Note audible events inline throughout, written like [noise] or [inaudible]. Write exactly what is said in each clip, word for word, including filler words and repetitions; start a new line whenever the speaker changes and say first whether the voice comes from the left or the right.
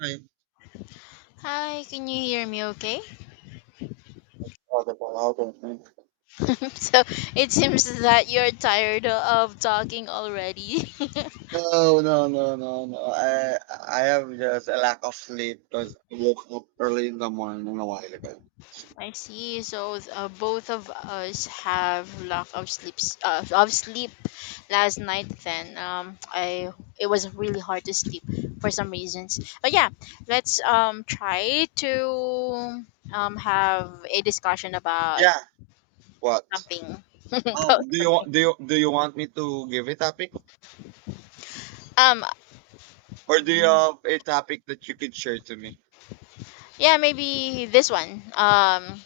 right: I
left: Hi, can you hear me okay?
right: thought about it.
left: [laughs] so it seems that you're tired of talking already.
right: No, no, no, no, no. I I have just a lack of sleep because I woke up early in the morning a while ago.
left: [laughs] I see. So uh, both of us have lack of sleeps uh, of sleep last night. Then um, I it was really hard to sleep for some reasons. But yeah, let's um try to um have a discussion about
right: Yeah. What?
left: something [laughs] about
right: Um. Do you
left: something.
right: want do you do you want me to give a topic,
left: Um,
right: or do you have a topic that you could share to me?
left: Yeah, maybe this one um,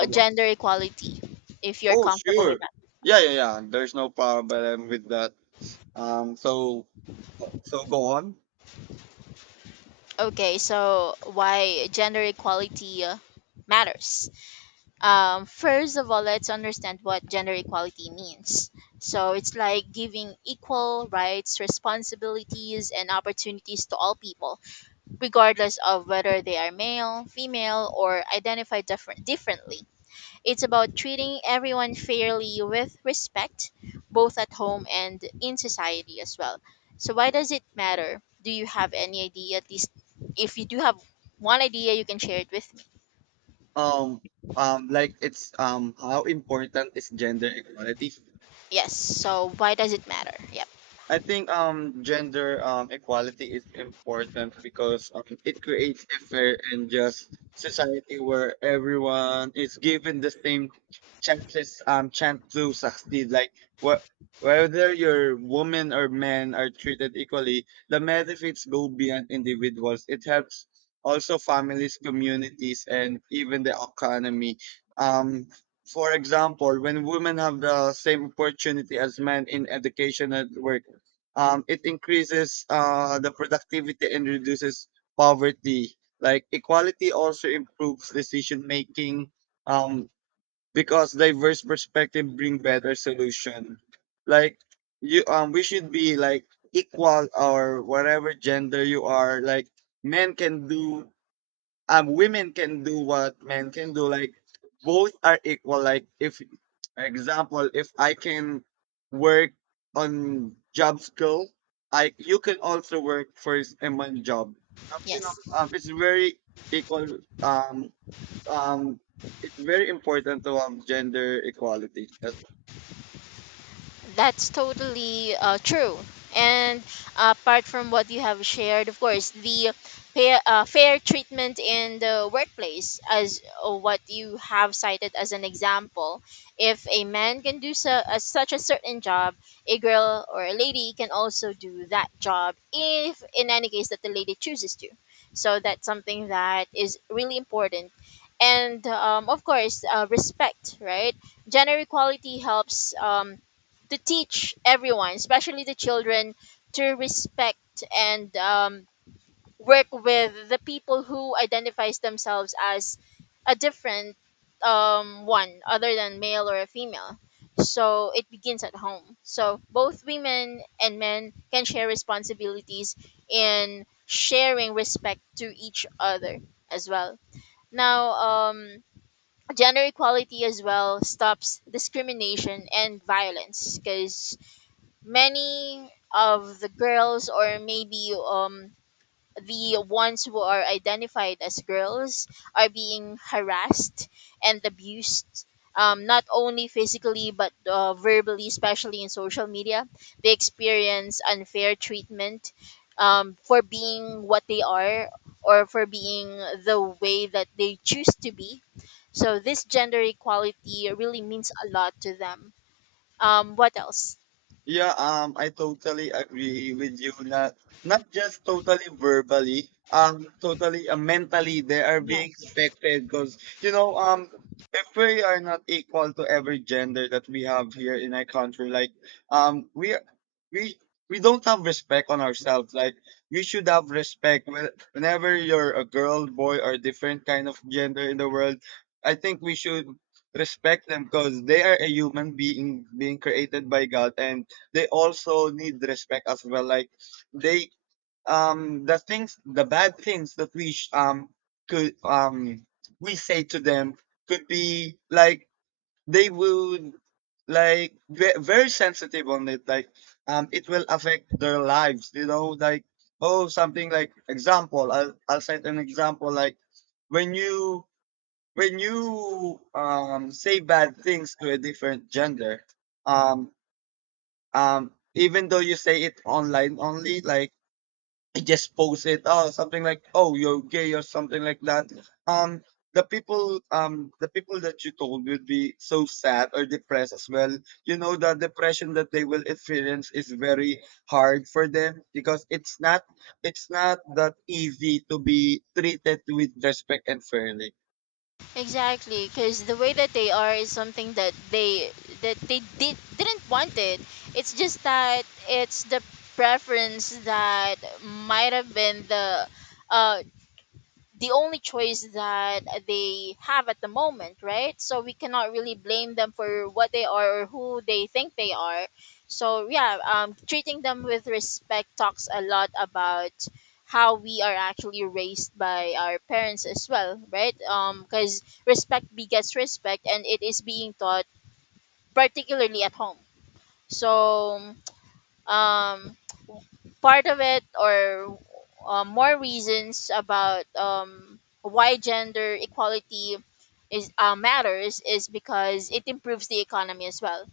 right: Uh, wha-
left: gender equality, if you're
right: Oh,
left: comfortable with
right: sure.
left: that.
right: Yeah, yeah, yeah. There's no problem with that. Um. So so go on.
left: Okay, so why gender equality uh, matters. Um, first of all, let's understand what gender equality means. So it's like giving equal rights, responsibilities, and opportunities to all people, regardless of whether they are male, female, or identify different differently. It's about treating everyone fairly with respect, both at home and in society as well. So, why does it matter? Do you have any idea? At least, if you do have one idea, you can share it with me.
right: Um. Um. Like it's um. how important is gender equality?
left: Yes. So, why does it matter? Yep.
right: I think um gender um equality is important because um, it creates a fair and just society where everyone is given the same chances um chance to succeed. Like what whether you're woman or men are treated equally, the benefits go beyond individuals. It helps also families, communities, and even the economy. Um, for example, when women have the same opportunity as men in education and work, um, it increases uh, the productivity and reduces poverty. Like equality also improves decision making, um, because diverse perspective bring better solution. Like you, um, we should be like equal or whatever gender you are. Like men can do um women can do what men can do. Like both are equal. Like if, for example, if I can work on job skill, I you can also work for s- in one job. Um, you know, um,
left: Yes.
right: it's very equal. um um it's very important to have gender equality.
left: That's totally uh, true. And uh, apart from what you have shared, of course, the fair, uh, fair treatment in the workplace, as uh, what you have cited as an example, if a man can do so, uh, such a certain job, a girl or a lady can also do that job, if in any case that the lady chooses to. So that's something that is really important. And um, of course, uh, respect, right? Gender equality helps. Um, to teach everyone, especially the children, to respect and um, work with the people who identifies themselves as a different um, one other than male or a female. So it begins at home. So both women and men can share responsibilities in sharing respect to each other as well. Now, um, gender equality as well stops discrimination and violence because many of the girls, or maybe um the ones who are identified as girls, are being harassed and abused, um, not only physically but uh, verbally, especially in social media. They experience unfair treatment, um, for being what they are, or for being the way that they choose to be. So this gender equality really means a lot to them. Um, what else?
right: Yeah, um, I totally agree with you. Not not just totally verbally, um, totally uh, mentally they are
left: Yes.
right: being expected because you know, um, if we are not equal to every gender that we have here in our country, like um, we are- we we don't have respect on ourselves. Like we should have respect when- whenever you're a girl, boy, or different kind of gender in the world. I think we should respect them because they are a human being being created by God, and they also need respect as well. Like they, um the things, the bad things that we sh- um could um we say to them could be like they would like ve- very sensitive on it. Like um it will affect their lives, you know. Like oh something like example, i'll, I'll set an example. Like when you, when you um say bad things to a different gender, um um even though you say it online only, like I just post it, oh something like oh you're gay or something like that. um the people, um the people that you told will be so sad or depressed as well. You know, the depression that they will experience is very hard for them, because it's not, it's not that easy to be treated with respect and fairly.
left: Exactly, because the way that they are is something that they that they did didn't want. It. It's just that it's the preference that might have been the uh the only choice that they have at the moment, right? So we cannot really blame them for what they are or who they think they are. So yeah, um, treating them with respect talks a lot about how we are actually raised by our parents as well, right? Um, because respect begets respect, and it is being taught particularly at home. So um part of it, or uh, more reasons about um, why gender equality is uh, matters, is because it improves the economy as well.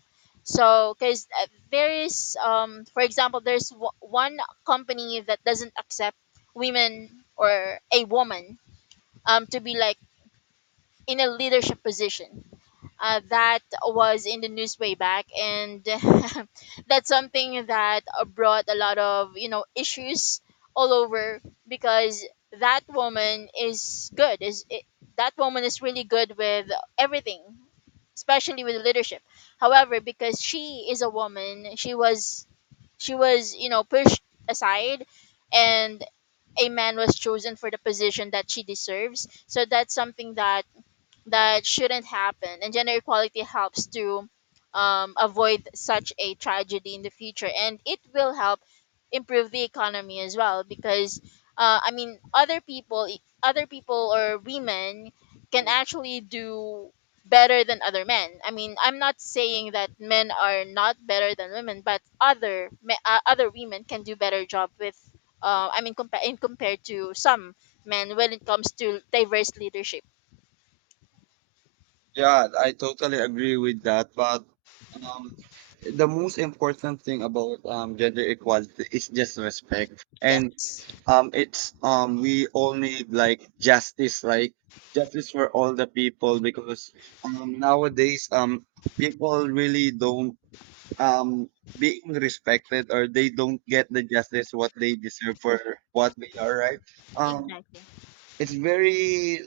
left: So, because there is, um, for example, there's w- one company that doesn't accept women, or a woman, um, to be like in a leadership position. Uh, that was in the news way back, and [laughs] that's something that uh, brought a lot of, you know, issues all over, because that woman is good is it, that woman is really good with everything, especially with leadership. However, because she is a woman, she was she was, you know, pushed aside, and a man was chosen for the position that she deserves. So that's something that that shouldn't happen, and gender equality helps to um, avoid such a tragedy in the future. And it will help improve the economy as well, because uh, i mean other people e, other people, or women, can actually do better than other men. I mean, I'm not saying that men are not better than women, but other me- uh, other women can do better job with, uh, i mean compa- in compared to some men when it comes to diverse leadership.
right: Yeah, I totally agree with that. But um, the most important thing about um, gender equality is just respect, and
left: Yes.
right: um, it's um, we all need like justice, like justice for all the people, because um, nowadays, um, people really don't, um being respected, or they don't get the justice what they deserve for what they are, right? Um,
left: Exactly.
right: it's very,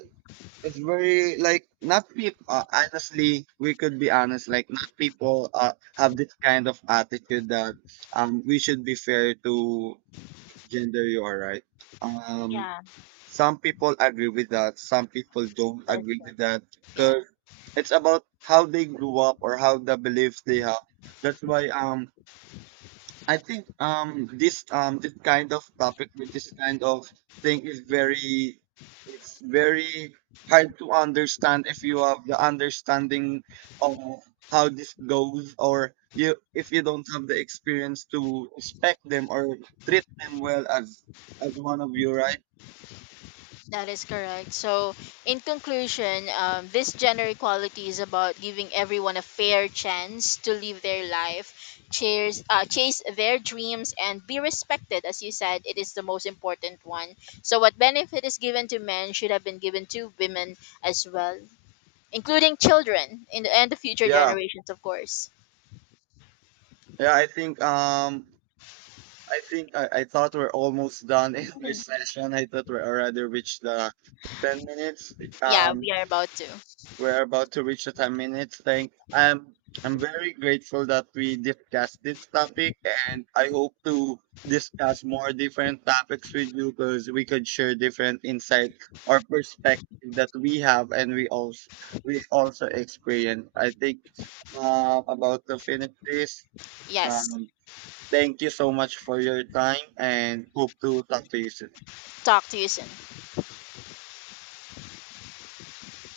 right: it's very like not people. Uh, honestly, we could be honest. Like not people uh, have this kind of attitude that um we should be fair to gender. You are right. Um,
left: Yeah,
right: some people agree with that. Some people don't
left: that
right: agree with that
left: yeah,
right: because it's about how they grew up or how the beliefs they have. That's why um I think um this um this kind of topic with this kind of thing is very, it's very hard to understand if you
left: yeah,
right: have the understanding of how this goes, or you if you don't have the experience to respect them or treat them well as as one of you, right?
left: that is correct. So, in conclusion, um, this gender equality is about giving everyone a fair chance to live their life, chase uh, chase their dreams, and be respected. As you said, it is the most important one. So, what benefit is given to men should have been given to women as well, including children in the, and the future
right: Yeah,
left: generations, of course.
right: yeah, I think um I think I, I thought we're almost done in our [laughs]
left: Mhm.
right: session. I thought we already reached the ten minutes.
left: Yeah,
right: um
left: we are about to.
right: We're about to reach the ten minutes thing. I'm I'm very grateful that we discussed this topic, and I hope to discuss more different topics with you, because we could share different insight or perspective that we have, and we also, we also experience. I think uh, about to finish this.
left: Yes.
right: Um, thank you so much for your time and hope to talk to you soon.
left: Talk to you soon.